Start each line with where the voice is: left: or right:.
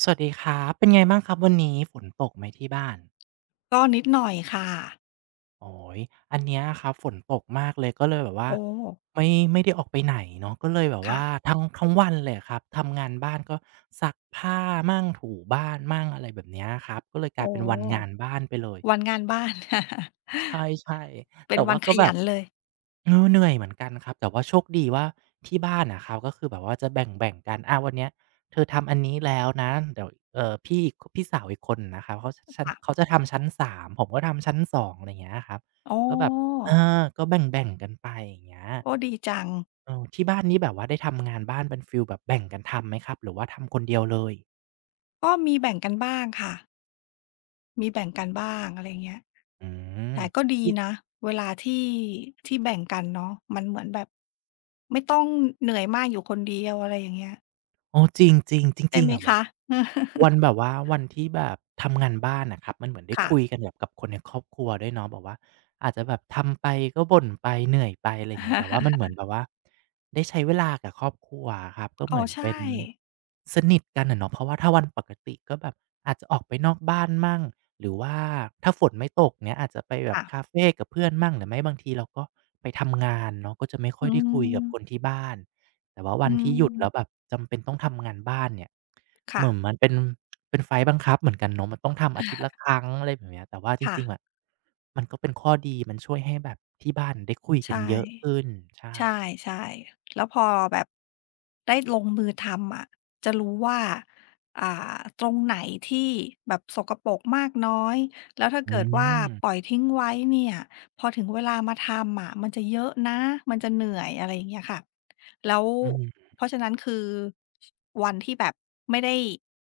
right: สวัสดีครับเป็นไงบ้างครับวันนี้ฝนตกไหมที่บ้าน
left: ก็นิดหน่อยค่ะ
right: โอ้โฮอันเนี้ยครับฝนตกมากเลยก็เลยแบบว่า
left: โอ้
right: ไม่ไม่ได้ออกไปไหนเนาะก็เลยแบบ
left: ค่ะ
right: ว่าทั้งวันเลยอะครับทำงานบ้านก็ซักผ้ามั่งถูบ้านมั่งอะไรแบบเนี้ยครับก็เลยกลาย
left: โอ้
right: เป็นวันงานบ้านไปเลย
left: วันงานบ้าน
right: ใช่ ๆ
left: เป็น
right: แต่
left: วัน
right: ว่า
left: ข
right: ก็แบ
left: ยั
right: บ
left: นเลย
right: เออเหนื่อยเหมือนกันครับแต่ว่าโชคดีว่าที่บ้านอะครับก็คือแบบว่าจะแบ่งๆกันอาวันเนี้ยเธอทำอันนี้แล้วนะเดี๋ยวเอ่อพี่พี่สาวอีกคนนะครับเขาชั้นเขา
left: ค่ะ
right: จะทำชั้นสามผมก็ทำชั้นสองอะไรอย่างเงี้ยครับ
left: อ๋อ
right: ก็แบบเอก็แบ่งๆกันไปอย่างเงี้ย
left: โอ้ดีจัง
right: เออที่บ้านนี้แบบว่าได้ทำงานบ้านเป็นฟิลแบบแบ่งกันทำไหมครับหรือว่าทำคนเดียวเลย
left: ก็มีแบ่งกันบ้างค่ะมีแบ่งกันบ้างอะไรเงี้ย
right: อืม
left: แต่ก็ดีนะเวลาที่แบ่งกันเนาะมันเหมือนแบบไม่ต้องเหนื่อยมากอยู่คนเดียวอะไรอย่างเงี้ย
right: อ๋อจริงจริงจ
left: ใช่
right: ริง
left: ไหม
right: ๆอะวะ
left: คะ
right: วัน แบบว่าวันที่แบบทำงานบ้านอะครับมันเหมือนได้
left: ค่ะ
right: คุยกันแบบกับคนในครอบครัวด้วยเนาะแบบว่าอาจจะแบบทำไปก็บ่นไปเหนื่อยไปอะไรอย่างเงี้ยแต่ว่ามันเห มือนแบบว่าได้ใช้เวลากับครอบครัวอะครับก็
left: อ๋
right: เห
left: อ
right: มือน
left: ใช่
right: เป็นสนิทกันอะเนาะเพราะว่าถ้าวันปกติก็แบบอาจจะออกไปนอกบ้านมั่งหรือว่าถ้าฝนไม่ตกเงี้ยอาจจะไปแบบ
left: ค่ะ
right: คาเฟกับเพื่อนมั่งหรือไม่บางทีเราก็ไปทำงานเนาะก็จะไม่ค่
left: อื
right: อยได้คุยกับคน
left: ม
right: ที่บ้าน แต่ว่า
left: อื
right: วันที่หยุดแล้วแบ
left: ม
right: บจำเป็นต้องทำงานบ้านเนี่ยเห
left: ค่ะ
right: มือนมันเป็นไฟต์บังคับเหมือนกันเนาะมันต้องทำอาทิตย์ละค รั้งอะไรแบบเนี้ยแต่ว่าจ
left: ค่ะ
right: ริงๆอะมันก็เป็นข้อดีมันช่วยให้แบบที่บ้านได้คุยกั
left: ใช่
right: นเยอะขึ้นใช่
left: ใช่ใช่แล้วพอแบบได้ลงมือทำอะจะรู้ว่าอ่าตรงไหนที่แบบสกปรกมากน้อยแล้วถ้า
right: อื
left: เกิดว่าปล่อ
right: ม
left: ยทิ้งไว้เนี่ยพอถึงเวลามาทำอะมันจะเยอะนะมันจะเหนื่อยอะไรอย่างเงี้ยค่ะ แล้ว
right: อืม
left: เพราะฉะนั้นคือวันที่แบบไม่ได้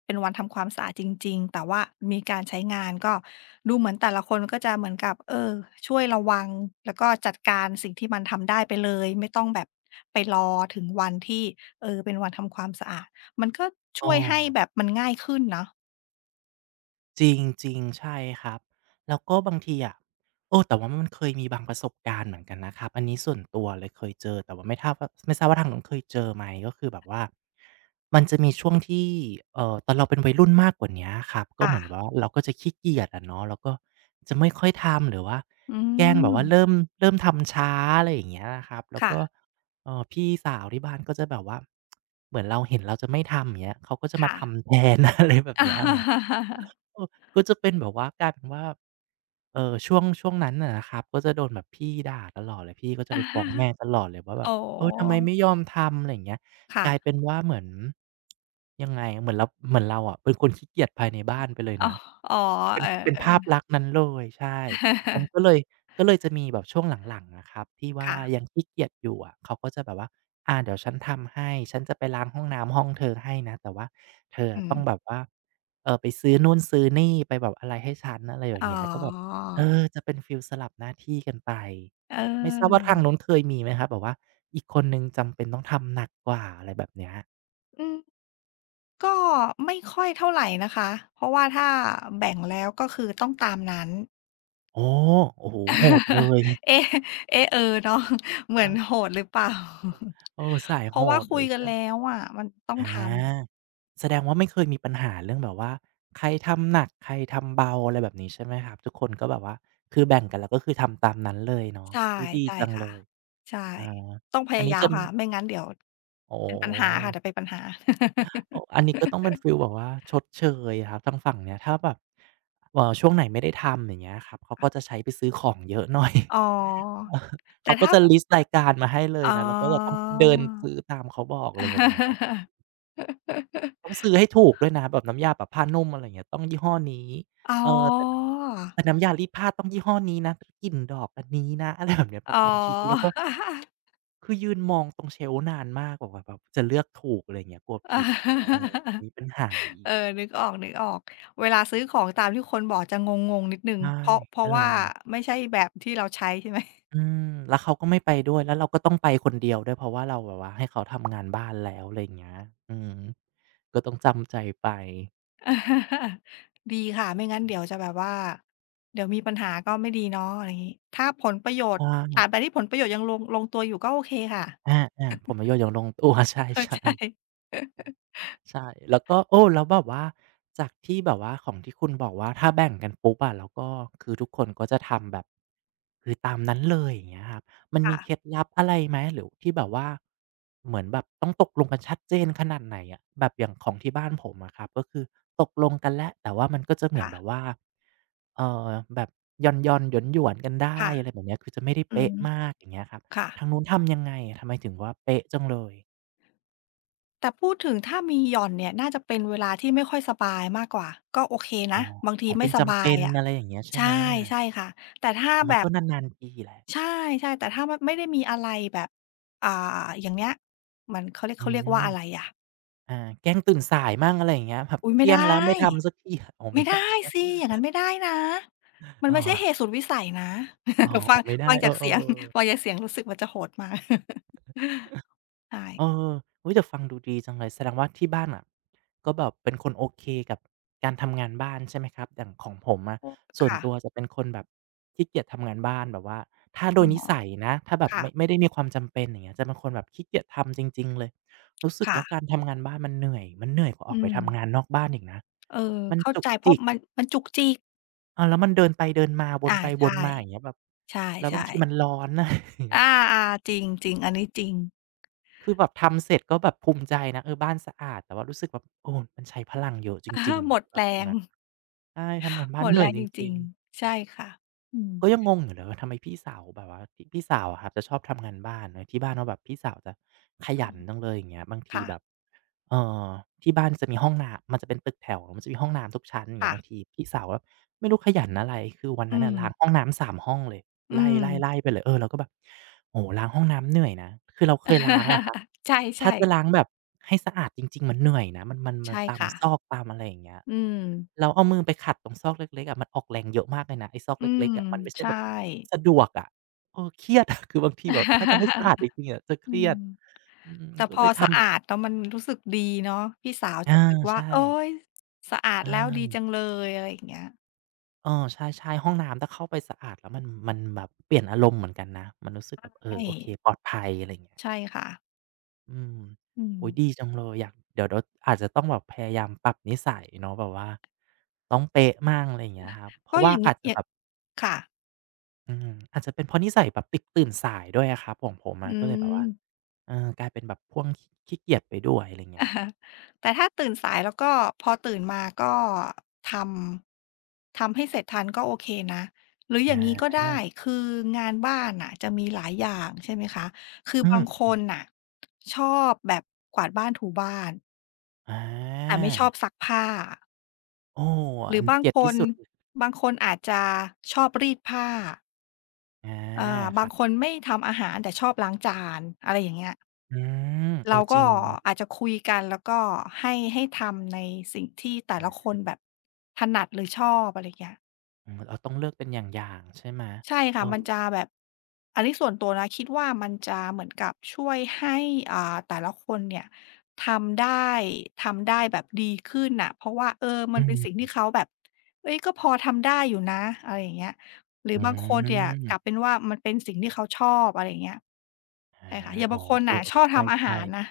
left: เป็นวันทำความสะอาดจริงๆแต่ว่ามีการใช้งานก็ดูเหมือนแต่ละคนก็จะเหมือนกับเออช่วยระวังแล้วก็จัดการสิ่งที่มันทำได้ไปเลยไม่ต้องแบบไปรอถึงวันที่เออเป็นวันทำความสะอาดมันก็
right: อ้
left: ช่
right: อ
left: วยให้แบบมันง่ายขึ้นเนาะ
right: จริงจริงใช่ครับแล้วก็บางทีอ่ะโอ้แต่ว่ามันเคยมีบางประสบการณ์เหมือนกันนะครับอันนี้ส่วนตัวเลยเคยเจอแต่ว่าไม่ทราบว่าทางนู้นเคยเจอไหมก็คือแบบว่ามันจะมีช่วงที่ตอนเราเป็นวัยรุ่นมากกว่านี้ครับก็
left: ค่ะ
right: เหมือนแบบว่าเราก็จะขี้เกียจอะเนาะเราก็จะไม่ค่อยทำหรือว่า
left: อื
right: แกล้งแบบว่า
left: ม
right: เริ่มทำช้าอะไรอย่างเงี้ยนะครับแล้วก็
left: ค่ะ
right: พี่สาวที่บ้านก็จะแบบว่าเหมือนเราเห็นเราจะไม่ทำอย่างเงี้ยเขาก็จะมา
left: ค่ะ
right: ทำแทน อะไรแบบเนี้ยเนาะ เออก็จะเป็นแบบว่ากลายเป็นว่าช่วงนั้นน่ะนะครับก็จะโดนแบบพี่ด่าตลอดเลยพี่ก็จะไปฟ้องแม่ ตลอดเลยว่าแบ
left: อ๋
right: บเออทำไม
left: อ
right: ไม่ยอมทำอะไรอย่างเงี้ยก
left: ค่ะ
right: ลายเป็นว่าเหมือนยังไงเหมือนเราอะเป็นคนขี้เกียจภายในบ้านไปเลย
left: อ๋อ
right: นะ
left: อ๋อเอ
right: เป็น
left: อ
right: ภาพ
left: ๆ
right: ลักษณ์นั้นเลยใช่มันก็เลยจะมีแบบช่วงหลังๆอะครับที่ ว่า
left: ค่ะ
right: ยังขี้เกียจอยู่อะเขาก็จะแบบว่าอาเดี๋ยวฉันทำให้ฉันจะไปล้างห้องน้ำห้องเธอให้นะแต่ว่าเธอ
left: อื
right: อะ
left: ม
right: ต้องแบบว่าไปซื้อนู่นซื้อนี่ไปแบบอะไรให้ฉันอะไรอย่า
left: อ๋อ
right: งเงี้ยก็แบบเออจะเป็นฟีลสลับหน้าที่กันไป
left: เ
right: ไม่ทราบว่า
left: ออ
right: ทางนู้นเคยมีไหมครับแบบว่าอีกคนหนึ่งจำเป็นต้องทำหนักกว่าอะไรแบบเนี้ย
left: อืมก็ไม่ค่อยเท่าไรนะคะ เพราะว่าถ้าแบ่งแล้วก็คือต้องตามนั้น
right: โอ้โอ้โฮโหดเลย
left: เอ๊ะเอ๊ะเออเนาะ เหมือ
right: เอ
left: นโห
right: อ
left: ดหรือเปล่า
right: เออสาย
left: เพ
right: โห
left: ราะว่า
right: ด
left: คุ
right: เล
left: ย
right: ย
left: กัน
right: ใช่
left: แล้วอะมันต้อง
right: อ
left: ทำ
right: าแสดงว่าไม่เคยมีปัญหาเรื่องแบบว่าใครทำหนักใครทำเบาอะไรแบบนี้ใช่ไหมครับทุกคนก็แบบว่าคือแบ่งกันแล้วก็คือทำตามนั้นเลยเนาะ
left: ใช่
right: อุ๊ยดี
left: ใช่
right: จัง
left: ค่ะ
right: เลย
left: ใช่
right: อา
left: ต้องพ
right: อัน
left: ยา
right: นี้
left: ยาม
right: จะ
left: ค่ะ ไม่งั้นเดี๋ยว
right: อ๋อ
left: เป็นปัญหาค่ะเดี๋ยวเป็นปัญหา
right: โอ้ออันนี้ก็ต้องเป็นฟีลแบบว่าชดเชยอะครับทางฝั่งเนี้ยถ้าแบบช่วงไหนไม่ได้ทำอย่างเงี้ยครับเขาก็จะใช้ไปซื้อของเยอะหน่อย
left: อ๋อ
right: เออ
left: แต่
right: เขาก็
left: ถ้า
right: จะลิสต์รายการมาให้เลย
left: อ๋อ
right: นะแล้วก็จะต้องเดินซื้อตามเขาบอกอะไรแบบเนี้ย ต้องซื้อให้ถูกด้วยนะแบบน้ำยาแบบผ้านุ่มอะไรอย่างเงี้ยต้องยี่ห้อนี้
left: อ๋
right: เออแต่
left: อ
right: แต่น้ำยารีดผ้าต้องยี่ห้อนี้นะกลิ่นดอกอันนี้นะ อะไรแบบเนี้ยแบ
left: อ๋
right: บ
left: อ
right: บางทีเราก็คือยืนมองตรงเชลฟ์นานมากกว่าแบบจะเลือกถูกอะไรอย่างเงี้ยกลัวผิดเออมีปัญหา
left: เอ
right: อี
left: อ
right: ก
left: นึกออกๆเวลาซื้อของตามที่คนบอกจะงงๆนิดหนึ่ง
right: ใช่
left: เพราะเพ
right: เอ
left: ราะ
right: อ
left: ว่าไม่ใช่แบบที่เราใช้ใช่ไหม
right: อืมแล้วเขาก็ไม่ไปด้วยแล้วเราก็ต้องไปคนเดียวด้วยเพราะว่าเราแบบว่าให้เขาทำงานบ้านแล้วอะไรอย่างเงี้ยอืมก็ต้องจำใจไป
left: ดีค่ะ ไม่งั้นเดี๋ยวจะแบบว่า เดี๋ยวมีปัญหาก็ไม่ดีเนาะอะไรงี้ถ้าผลประโยชน์
right: ใช่
left: ตราบใดที่ผลประโยชน์ยังลงตัวอยู่ก็โอเคค่ะ
right: อาๆผมมาโยชนอย่างลงตัว ใช
left: เข้า
right: ่
left: ใจ
right: ๆ ใช่แล้วก็โอ้แล้วแบบว่าจากที่แบบว่าของที่คุณบอกว่าถ้าแบ่งกันปุ๊บอะแล้วก็คือทุกคนก็จะทำแบบคือตามนั้นเลยอย่างเงี้ยครับมั น
left: ค่ะ
right: มีเคล็ดลับอะไรไหมหรือที่แบบว่าเหมือนแบบต้องตกลงกันชัดเจนขนาดไหนอะแบบอย่างของที่บ้านผมอะครับก็คือตกลงกันแล้วแต่ว่ามันก็จะเหมือน
left: ค่ะ
right: แบบว่าเอ่อแบบหย่อนๆหยวนๆกันได้
left: ค่ะ
right: อะไรแบบเนี้ยคือจะไม่ได้
left: อื
right: เป๊ะ
left: ม
right: มากอย่างเงี้ยครับ
left: ค่ะ
right: ทางนู้นทำยังไงทำไมถึงว่าเป๊ะจังเลย
left: แต่พูดถึงถ้ามีหย่อนเนี่ยน่าจะเป็นเวลาที่ไม่ค่อยสบายมากกว่าก็โอเค
right: อ๋อ
left: นะบางที
right: อ๋อ
left: ไม่
right: เป็น
left: ส
right: จำ
left: บา
right: เป็
left: ย
right: น
left: อะ
right: อะไรอย่างเงี้ยใช่ไหม
left: ใช่ใช่ค่ะแต่ถ้า
right: มั
left: แบ
right: น
left: บ
right: ก็นานๆทีแหละ
left: ใช่ๆแต่ถ้ามันไม่ได้มีอะไรแบบอ่าอย่างเงี้ยมันเขาเรียก
right: อื
left: เขาเรียก
right: ม
left: ว่าอะไรอะ
right: อ่าแกล้งตื่นสายมั่งอะไรอย่างเงี้ยแบบ
left: อุ๊ยไม่
right: เที่ย
left: ได้
right: งแล้วไม่ทำสักที อ๋อไม่
left: ไม่
right: ได้
left: ได้
right: ใช่ไห
left: สิ
right: ม
left: อย่างนั้นไม่ได้นะมัน
right: อ๋อ
left: ไม่ใช่เหตุสุดวิสัยนะ
right: อ๋อ
left: ฟัง
right: ๆไม่ได้
left: ฟัง
right: เออ
left: จากเสียง
right: ๆ
left: ฟั
right: ๆ
left: งจากเสียงรู้สึกมันจะโหดมาก
right: เอ
left: ใช่
right: ออุ้ยแต่ฟังดูดีจังเลยแสดงว่าที่บ้านอ่ะก็แบบเป็นคนโอเคกับการทำงานบ้านใช่ไหมครับอย่างของผมอะส่วนตัวจะ
left: ค่ะ
right: เป็นคนแบบขี้เกียจทำงานบ้านแบบว่าถ้าโด
left: อ้อ
right: ยนิ
left: ค่ะ
right: สัยนะถ้าแบบ
left: ค่ะ
right: ไม่ได้มีความจำเป็นอย่างเงี้ยจะเป็นคนแบบขี้เกียจทำจริงๆเลยรู้สึก
left: ค่ะ
right: ว่าการทำงานบ้านมันเหนื่อยกว่าออ
left: อื
right: กไป
left: ม
right: ทำงานนอกบ้านอีกนะ
left: เออ
right: มัน
left: เข้า
right: จุก
left: ใจเพราะ
right: จิก
left: มันจุกจิก
right: เออแล้วมันเดินไปเดินมาวน
left: อา
right: ไปว
left: ใช่
right: นมาอย่างเงี้ยแบบ
left: ใช
right: แล้วบาง
left: ่
right: ทีมันร้อนนะ
left: ๆ อาๆจริงๆอันนี้จริง
right: คือแบบทำเสร็จก็แบบภูมิใจนะเออบ้านสะอาดแต่ว่ารู้สึกแบบโอ้มันใช้พลังเยอะจ
left: อะ
right: ริ
left: ฮะ
right: ง
left: หมด
right: ๆแบ
left: แร
right: บทำ
left: ง
right: งานใช่ทำงาน
left: ห
right: บ้า
left: ม
right: น
left: ด
right: เห
left: แร
right: นื่อย
left: ง
right: จ
left: จริ
right: ริ
left: ง
right: งๆ
left: ๆใช่ค่ะอืม
right: ก็ยังงงอยู่เลยว่าทำไมพี่สาวแบบว่าพี่สาวอะครับจะชอบทำงานบ้านเออที่บ้านว่าแบบพี่สาวจะข
left: อื
right: ยัน
left: ม
right: จังเลยอย่างเงี้ยบางที
left: ค่ะ
right: แบบ เอ่อที่บ้านจะมีห้องน้ำมันจะเป็นตึกแถวมันจะมีห้องน้ำทุกชั้นอย่างเงี้
left: ค่ะ
right: ยบางทีพี่สาวแบบไม่รู้ขยันอะไรคือวัน
left: อื
right: นั้นน่ะ
left: ม
right: ล้างห้องน้ำ3ห้องเลย
left: อืม
right: ไล่ๆๆไปเลยเออเราก็แบบโอ้โฮล้างห้องน้ำเหนื่อยนะคือเราเคยล้างอะครับ ถ้า
left: ใช่
right: จะล้า
left: ๆ
right: งแบบให้สะอาดจริงๆมันเหนื่อยนะมัน
left: ใช่
right: ตาม
left: ค่ะ
right: ซอกตามอะไรอย่างเงี้ย
left: อืม
right: เราเอามือไปขัดตรงซอกเล็กๆอะมันออกแรงเยอะมากเลยนะไอ้ซอก
left: อื
right: เล็
left: ม
right: กๆอะมันไม่ใช่
left: ใช่
right: แบบสะดวกอะเออเครียดอะ คือบางทีแบบถ้าจะให้สะอาดจ ริงๆอะจะเค
left: อื
right: รีย
left: ม
right: ดอืม
left: แต่
right: ก็
left: พอ
right: เลย
left: สะ
right: ทำแบ
left: อา
right: บ
left: ดแล้วมันรู้สึกดีเนาะพี่สาวจะ
right: อา
left: รู้สึกว่า
right: ใช่
left: โอ๊ยสะอาดแล้วดี
right: อา
left: จังเลยอะไรอย่างเงี้ย
right: เออใช่ๆห้องน้ำถ้าเข้าไปสะอาดแล้วมันแบบเปลี่ยนอารมณ์เหมือนกันนะมันรู้สึกแบบเอ
left: ใช่
right: อโอเคปลอดภัยอะไรอย่างเงี้ย
left: ใช่ค่ะ
right: อืม
left: อืม
right: อุ๊ยดีจังเลยอยากเดี๋ยวๆอาจจะต้องแบบพยายามปรับนิสัยเนาะแบบว่าต้องเป๊ะมั่งอะไรอย่างเงี้ยครับเพ
left: ก็
right: ราะ
left: อ
right: ว่า
left: ย่างงี้
right: อาจจะ
left: อย่าง
right: แบบ
left: ค่ะ
right: อืมอาจจะเป็นเพราะนิสัยแบบติดตื่นสายด้วยอะครับของผมอะ
left: อื
right: ก็เลยแบบ
left: ม
right: ว่าเออกลายเป็นแบบพ่วงขขี้เกียจไปด้วยอะไรอย่าง เงี้
left: อะ
right: ย
left: ฮะแต่ถ้าตื่นสายแล้วก็พอตื่นมาก็ททำให้เสร็จทันก็โอเคนะ หรืออ
right: อ
left: ย่างงี้ก็ได้
right: า
left: คืองานบ้านน่ะจะมีหลายอย่างใช่ไหมคะคือ
right: อื
left: บาง
right: ม
left: คนน่ะชอบแบบกวาดบ้านถูบ้าน
right: อา
left: แต่ไม่ชอบซักผ้า
right: โอ้
left: หรื
right: อั
left: อ
right: น
left: บาง
right: เกลียด
left: ค
right: ที่
left: น
right: สุด
left: บางคนอาจจะชอบรีดผ้า
right: อา
left: เอ่อ
right: ค
left: บาง
right: รับ
left: คนไม่ทำอาหารแต่ชอบล้างจานอะไรอย่างเงี้ย
right: อืมโอ้
left: เรา
right: จริ
left: ก็
right: งเนาะ
left: อาจจะคุยกันแล้วก็ให้ทำในสิ่งที่แต่
right: อา
left: ละคนแบบถนัดหรือชอบอะไรเงี้ย
right: อืมเราต้องเลือกเป็นอย่างๆใช่ไหม
left: ใช่
right: เอ
left: ค่ะ
right: อ
left: มันจะแบบอันนี้ส่วนตัวนะคิดว่ามันจะเหมือนกับช่วยให้แต่ละคนเนี่ยทำได้ทำได้แบบดีขึ้นน่ะเพราะว่าเออมั
right: อื
left: นเป็นสิ่งที่
right: ม
left: เขาแบบเฮ้ยก็พอทำได้อยู่นะอะไรอย่างเงี้ยหรือ
right: อื
left: บางคนเนี่ยกลับเป็
right: ม
left: นว่ามันเป็นสิ่งที่เขาชอบอะไรอย่างเงี้ย
right: อา
left: ใช่ค่ะอย่าง
right: อ๋อ
left: บางคน
right: เออ
left: น่ะชอบ
right: ๆใ
left: ทำอา
right: ช่
left: หารนะ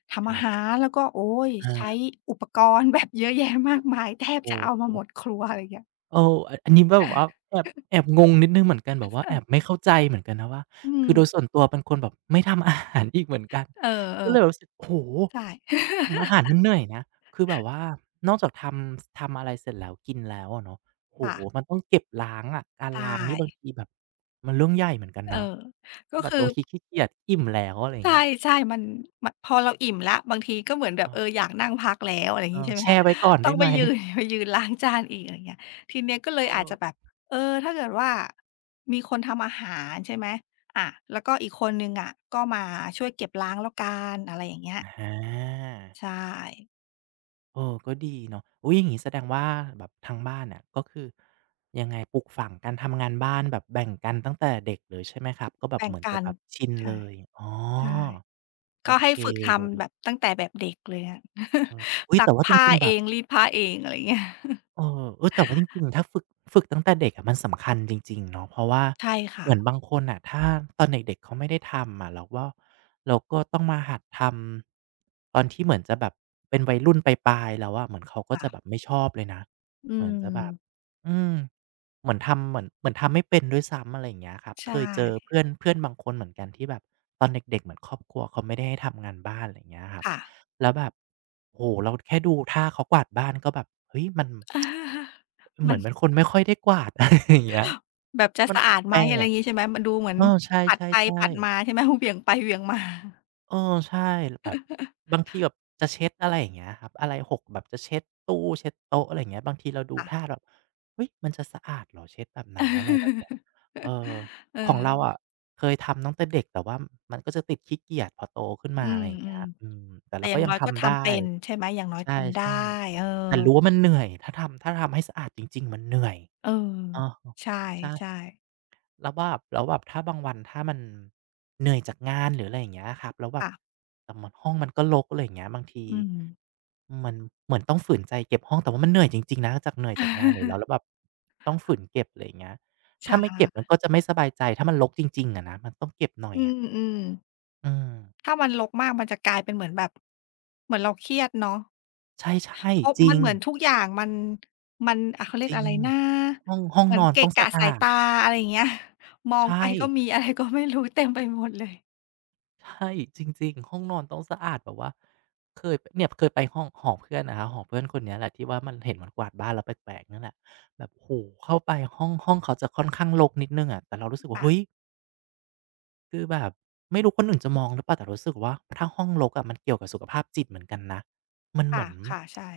right: ๆค
left: ทำ
right: รั
left: อา
right: บ
left: หารแล้วก็โอ๊ยใช้
right: อา
left: อุปกรณ์ แบบเยอะแยะมากมายแทบ
right: โอ
left: จะเอามา
right: ้
left: หมดครัวอะไรอย่างเงี้ย
right: เออออันนี้แบบว่า แอบงงนิดหนึ่งเหมือนกัน แบบว่าแอ
left: อา
right: บไม่เข้าใจเหมือนกันนะว่า
left: อืม
right: คือโดยส่วนตัวเป็นคนแบบไม่ทำอาหารอีกเหมือนกัน
left: เออ
right: ก็เลยแบบรู้สึกโอ้โ
left: ๆใช่
right: ฮทำอาหาร มันเหนื่อยนะคือแบบว่านอกจากทำอะไรเสร็จแล้วกินแล้วอะเนาะโอ้
left: ค่ะ
right: โฮมันต้องเก็บล้างอะการ
left: ใช่
right: ล้างนี่บางทีแบบมันเรื่องใหญ่เหมือนกัน
left: เออ
right: นะ
left: ก็
right: แบบ
left: คือ
right: บางทีขี้เกียจอิ่มแล้วอะไรอ
left: ใ
right: ย่างเงี้ย
left: ช่ๆมันมพอเราอิ่มแล้วบางทีก็เหมือนแบ
right: เอ
left: บ
right: อ
left: เอออยากนั่งพักแล้วอะไรอย่าง
right: เอ
left: งี้
right: อ
left: ใช่ไหม
right: แช่
left: คะ
right: ไว้ก่อน
left: ต้อ
right: ได้
left: งไป
right: ไหม
left: ยืน ไปยืนล้างจานอีกอะไรอย่างเงี้ยทีเนี้ยก็เลย
right: เอ
left: อาจจะ
right: อ
left: แบบเออถ้าเกิดว่ามีคนทำอาหารใช่ไหมอาแล้วก็อีกคนหนึ่งอะก็มาช่วยเก็บล้างแล้วกันอะไรอย่างเงี้ย
right: อา
left: ใช่
right: เออก็ดีเนาะอุ๊ยอย่างงี้แสดงว่าแบบทางบ้านเนี่ยก็คือยังไงปลูกฝังการทำงานบ้านแบบแบ่งกันตั้งแต่เด็กเลยใช่ไหมครับก็แบบ
left: แบ่ง
right: เหมือน
left: กั
right: จะ
left: น
right: แบบชิน
left: ใช่
right: เลยอ๋อ
left: ใช่
right: โอ
left: ก็ให้
right: เค
left: ฝึก
right: เลย
left: ทำแบบตั้งแต่แบบเด็กเลยอะ
right: เออ อุ๊ย
left: ซัก
right: แต่ว่าจ
left: ผ้า
right: ริงๆแบ
left: เอ
right: บ
left: งรีดผ้าเองอะไรเงี้ย
right: เออเออแต่ว่าจริงๆถ้าฝึกตั้งแต่เด็กอะมันสำคัญจริงๆเนาะเพราะว่า
left: ใช่
right: เห
left: ค่ะ
right: มือนบางคนน่ะถ้าตอนเด็กๆเขาไม่ได้ทำอะเราก็ต้องมาหัดทำตอนที่เหมือนจะแบบเป็นวัยรุ่นปลายๆแล้วอะเหมือนเขาก็
left: ค่ะ
right: จะแบบไม่ชอบเลยนะ
left: อื
right: เหมือนจะแบบ
left: ม
right: อืมเหมือนทำเหมือนทำไม่เป็นด้วยซ้ำอะไรอย่างเงี้ยครับ
left: ใช
right: เคยเจอ
left: ่
right: เพื่อนเพื่อนบางคนเหมือนกันที่แบบตอนเด็กๆเหมือนครอบครัวเขาไม่ได้ให้ทำงานบ้านอะไรอย่างเงี้ยครับ
left: ค่ะ
right: แล้วแบบโอ้โฮเราแค่ดูท่าเขากวาดบ้านก็แบบเฮ้ยมัน เห
left: มั
right: มือ
left: น
right: นเป็นคนไม่ค่อยได้กวาด อะไรอย่างเงี้ย
left: แบบจะ
right: มัน
left: สะอาดไห
right: แป
left: ม
right: ล
left: อะไรอ
right: ก
left: ย่างงี้ใช่ไหมมันดูเหมื
right: ๆ
left: อน
right: เออใช
left: ปัดไป
right: ่
left: ปัด
right: ๆๆ
left: มาใช่ไหม เหวี่ยงไปเหวี่ยงมา
right: เออใช่แบบบางทีแบบจะเช็ดอะไรอย่างเงี้ยครับอะไรหกแบบจะเช็ดตู้เช็ดโต๊ะอะไรอย่างเงี้ยบางทีเราดู
left: ค่ะ
right: ท่าแบบเฮ้ยมันจะสะอาดเหรอเช็ดแบบนั้นอะไรแบบเนี้ย เออ
left: เ
right: ของเรา
left: ออ
right: อะเคยทำตั้งแต่เด็กแต่ว่ามันก็จะติดขี้เกียจพอโตขึ้น
left: อื
right: มาอะไรอย่าง
left: ม
right: เงี้ยอืมแต่
left: ๆแต่
right: เรา
left: อย่า
right: ก็
left: ง
right: ยั
left: น้
right: ง
left: อยก็
right: ทำได้
left: ทำเป็นใช่ไหมอย่างน้อย
right: ใ
left: ทำได้
right: ช่
left: เออ
right: ๆ แต่รู้ว่ามันเหนื่อย ถ้าทำถ้าทำให้สะอาดจริงๆมันเหนื่อย
left: เออ
right: เออ
left: ใช
right: ใช่
left: ่ๆ
right: แล้วแบบถ้าบางวันถ้ามันเหนื่อยจากงานหรืออะไรอย่างเงี้ยครับแล้วแบบ
left: ค่ะ
right: แต่มันห้องมันก็รกอะไรอย่างเงี้ยบางที
left: อืม
right: มันเหมือนต้องฝืนใจเก็บห้องแต่ว่ามันเหนื่อยจริงๆนะจากเหนื่อยจากงานอยู่แล้วแล้ วแบบต้องฝืนเก็บอะไรอย่างเงี้ย
left: ใช
right: ถ้าไม่เก็บมัน
left: ่
right: ก็จะไม่สบายใจถ้ามันรกจริงๆอะนะมันต้องเก็บหน่อย
left: อื
right: อะ
left: มอืม
right: อืม
left: ถ้ามันรกมากมันจะกลายเป็นเหมือนแบบเหมือนเราเครียดเนาะ
right: ใช่
left: เพราะ
right: ๆจริ
left: มัน
right: ง
left: เหมือนทุกอย่างมันอ่ะเขาเรี
right: จ
left: ยก
right: ริ
left: อะไร
right: ง
left: นะ
right: ห้อง
left: เหมือ
right: น
left: น
right: อน
left: เกะ
right: ต้อง
left: กะ
right: สะ
left: สาย
right: อาด
left: ตาอะไรอย่างเงี้ย มองไป
right: ใช่
left: ก็มีอะไรก็ไม่รู้เต็มไปหมดเลย
right: ใช่จริงๆห้องนอนต้องสะอาดแบบว่าเคยไปห้องหอเพื่อนนะครับหอเพื่อนคนเนี้ยแหละที่ว่ามันเห็นมันกวาดบ้านแล้วแปลกๆนั่นแหละแบบโอ้เข้าไปห้องเขาจะค่อนข้างรกนิดนึ่งอะแต่เรารู้สึกว่าเฮ้ย
left: ค่ะ
right: คือแบบไม่รู้คนอื่นจะมองหรือเปล่าแต่รู้สึกว่าถ้าห้องรกอะมันเกี่ยวกับสุขภาพจิตเหมือนกันนะมันเห
left: ค่ะ
right: มือน
left: ค่ะใช่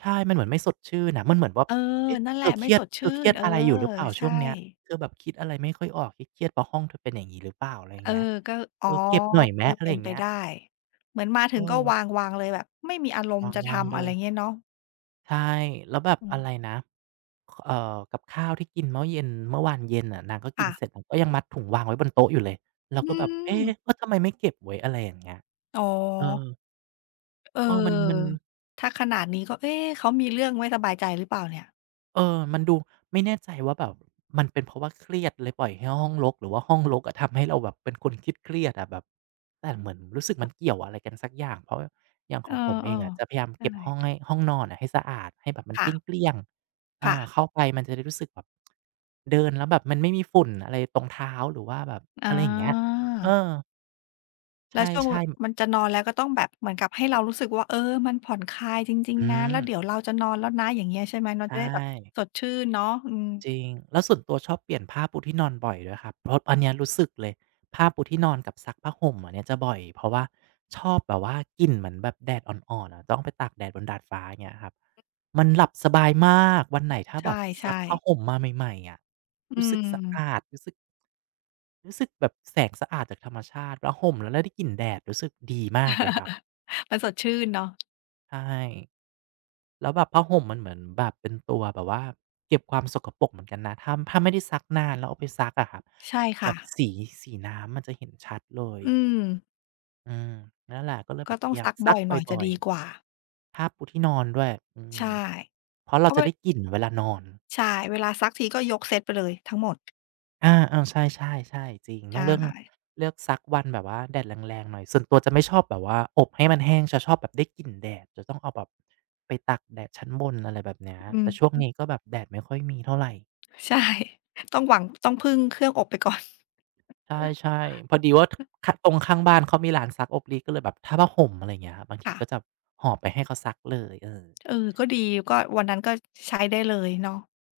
right: ใช่มันเหมือนไม่สดชื่นน่ะมันเหมือนว่า
left: เออ
right: เอ๊ะ
left: นั่นแหละไม่สด
right: เธ
left: ชื่
right: อเครี
left: น
right: ยด
left: เออ
right: อะไรอยู่หรือเปล่าช่
left: ใช่
right: วงเนี้ยเธอแบบคิดอะไรไม่ค่อยออกเครียดๆเพราะห้องเธอเป็นอย่างนี้หรือเปล่าอะไรอ
left: เอ
right: ย่าง
left: อ
right: เงี้ย
left: ก็อ๋อ
right: เออเก็บหน่อยแม
left: เออ
right: มอะไร
left: เป็
right: อ
left: น
right: ย่าง
left: ไป
right: เงี้ย
left: ได้เหมือนมาถึ
right: เออ
left: งก็วางเลยแบบไม่มีอารมณ์จะ
right: ยังๆ
left: ทำ
right: เล
left: อะไร
right: ย
left: เงี้ยเนาะ
right: ใช่แล้วแบบ
left: อื
right: อะไร
left: ม
right: นะเอ่อกับข้าวที่กินเมื่อเย็นเมื่อวานเย็นน่ะนางก็กิน
left: ค่ะ
right: เสร็จนางก็ยังมัดถุงวางไว้บนโต๊ะอยู่เลยเรา
left: อื
right: ก็แบบ
left: ม
right: เอ๊ะเออทำไมไม่เก็บไว้อะไรอย่างเงี้ย
left: อ๋อ
right: เออ
left: เ
right: เออมัน
left: ออถ้าขนาดนี้ก็เอ๊ะเขามีเรื่องไม่สบายใจหรือเปล่าเนี่ย
right: เออ มันดูไม่แน่ใจว่าแบบมันเป็นเพราะว่าเครียดเลยปล่อยให้ห้องรกหรือว่าห้องรกอะทำให้เราแบบเป็นคนคิดเครียดอะแบบแต่เหมือนรู้สึกมันเกี่ยวอะไรกันสักอย่างเพราะอย่างข
left: เอ
right: อ
left: อ
right: งผมเองอะจะพยายาม
left: ๆใช่
right: เก็บห้องให้ห้องนอนอะให้สะอาดให้แบบมันเ
left: ค่ะ
right: กลี้ยงๆอา
left: ค่ะ
right: เข้าไปมันจะได้รู้สึกแบบเดินแล้วแบบมันไม่มีฝุ่นอะไรตรงเท้าหรือว่าแบบ
left: อา
right: อะไรอย่างเงี้ยเออใช
left: แล้วช่วงว
right: ่
left: มัน
right: ๆ
left: จะนอนแล้วก็ต้องแบบเหมือนกับให้เรารู้สึกว่าเออมันผ่อนคลายจริงๆ
right: อื
left: นะแล้
right: ม
left: วเดี๋ยวเราจะนอนแล้วนะอย่างเงี้ยใช่ไหมเราจะ
right: ใช่
left: ได้แบบสดชื่นเนาะอืม
right: จริงแล้วส่วนตัวชอบเปลี่ยนผ้าปูที่นอนบ่อยด้วยครับเพราะอันเนี้ยรู้สึกเลยผ้าปูที่นอนกับซักผ้าห่มอันเนี้ยจะบ่อยเพราะว่าชอบแบบว่ากลิ่นเหมือนแบบแดดอ่อนๆอะต้องไปตากแดดบนดาดฟ้าอย่างเงี้ยครับมันหลับสบายมากวันไหนถ้า
left: ใ
right: แบบซัก
left: ช่
right: ผ้า
left: ๆ
right: ห่มมาใหม่ๆอะ
left: อื
right: รู้สึกสะอา
left: ม
right: ดรู้สึกแบบแสงสะอาดจากธรรมชาติแล้วห่มแล้วแล้วได้กลิ่นแดดรู้สึกดีมากเลยครับ
left: มันสดชื่นเนาะ
right: ใช่ แล้วแบบผ้าห่มมันเหมือนแบบเป็นตัวแบบว่าเก็บความสกปรกเหมือนกันนะถ้าไม่ได้ซักนานแล้วเอาไปซักอะครับ
left: ใช่
right: แบ
left: ค่ะ
right: บสีน้ำมันจะเห็นชัดเลย
left: อืม
right: อืมนั่นแหละก็เลยแบ
left: ก็
right: บ
left: ต้
right: พ
left: อง
right: ยายา
left: ซั
right: ม
left: ก
right: ซั
left: บ่อ
right: ก
left: ยห
right: บ
left: น่อยจะ
right: ่อย
left: ดีกว่า
right: ๆผ้าปูที่นอนด้วยอืม
left: ใช่
right: เพราะ
left: เพ
right: เรา
left: ราะ
right: จะ
left: ว่า
right: ได้กลิ่นเวลานอน
left: ใช่เวลาซักทีก็ยกเซตไปเลยทั้งหมด
right: อาๆใช่ๆใช่จริงต้
left: ใช่
right: องเรื่องเลือกซักวันแบบว่าแดดแรงๆหน่อยส่วนตัวจะไม่ชอบแบบว่าอบให้มันแห้งจะชอบแบบได้กลิ่นแดดจะต้องเอาแบบไปตากแดดชั้นบนอะไรแบบเนี้ย
left: อื
right: แต่ช่วง
left: ม
right: นี้ก็แบบแดดไม่ค่อยมีเท่าไร
left: ใช่ ต้องหวังต้องพึ่งเครื่องอบไปก่อน
right: ใช่ๆพอดีว่าขตรงข้างบ้านเขามีร้านซักอบรีดก็เลยแบบถ้าผ้าห่มอะไรอย่างเงี้ยครับบาง ที
left: ค่ะ
right: ก็จะหอบไปให้เขาซักเลยเออ
left: เออก็ดีก็วันนั้นก็ใช้ได้เลยเนาะ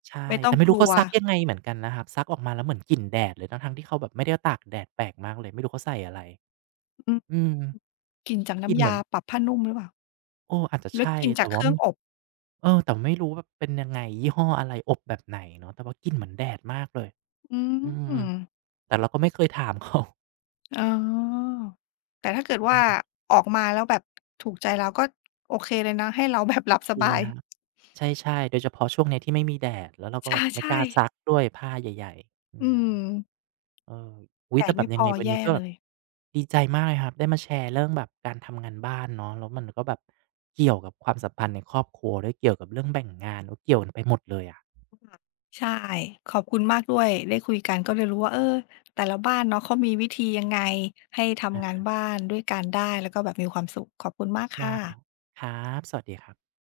right: ใช่
left: ไม่ต้อ
right: แต่
left: ง
right: ไม่
left: ก
right: รู้
left: ลั
right: เขา
left: ว
right: ซักยังไงเหมือนกันนะครับซักออกมาแล้วเหมือนกลิ่นแดดเลยทั้งๆที่เขาแบบไม่ได้ตากแดดแปลกมากเลยไม่รู้เขาใส่อะไร
left: อืม
right: อืม
left: กลิ่นจาก
right: กลิ่น
left: น้ำ
right: เหมื
left: ยา
right: อน
left: ปรับผ้านุ่มหรือเปล่า
right: เอออาจจะ
left: หรือ
right: ใช่
left: กลิ่นจา
right: แต่
left: กเค
right: ว่า
left: รื่อ
right: ม
left: งอบ
right: เออแต่ไม่รู้ว่าเป็นยังไงยี่ห้ออะไรอบแบบไหนเนาะแต่ว่ากลิ่นเหมือนแดดมากเลย
left: อื
right: อืม
left: ม
right: แต่เราก็ไม่เคยถามเขา
left: อ๋อแต่ถ้าเกิดว่าออกมาแล้วแบบถูกใจเราก็โอเคเลยนะให้เราแบบห
right: โอ
left: ลับ
right: เค
left: สบาย
right: ครับ ใช่ๆโดยเฉพาะช่วงเนี้ยที่ไม่มีแดดแล้วเราก็แบบ ไม่ก
left: ใช่
right: ล้าซัก
left: ๆ
right: ด้วยผ้าใหญ่ๆอื
left: อื
right: ม
left: ม
right: เอออุ๊
left: แด
right: ย
left: ด
right: แต่แบ
left: ไม่
right: บ
left: พ
right: ยัง
left: อ
right: ไงวัน
left: แย่
right: นี้ก็แบ
left: เล
right: บ
left: ย
right: ดีใจมากเลยครับได้มาแชร์เรื่องแบบการทำงานบ้านเนาะแล้วมันก็แบบเกี่ยวกับความสัมพันธ์ในครอบครัวด้วยเกี่ยวกับเรื่องแบ่งงานโอ้เกี่ยวกันไปหมดเลยอะ
left: ใช่ขอบคุณมากด้วยได้คุยกันก็เลยรู้ว่าเออแต่ละบ้านเนาะเขามีวิธียังไงให้ทำงาน
right: อา
left: บ้านด้วยกันได้แล้วก็แบบมีความสุขขอบคุณมากค
right: ได้
left: ่ะ
right: ครับสวัสดีครับ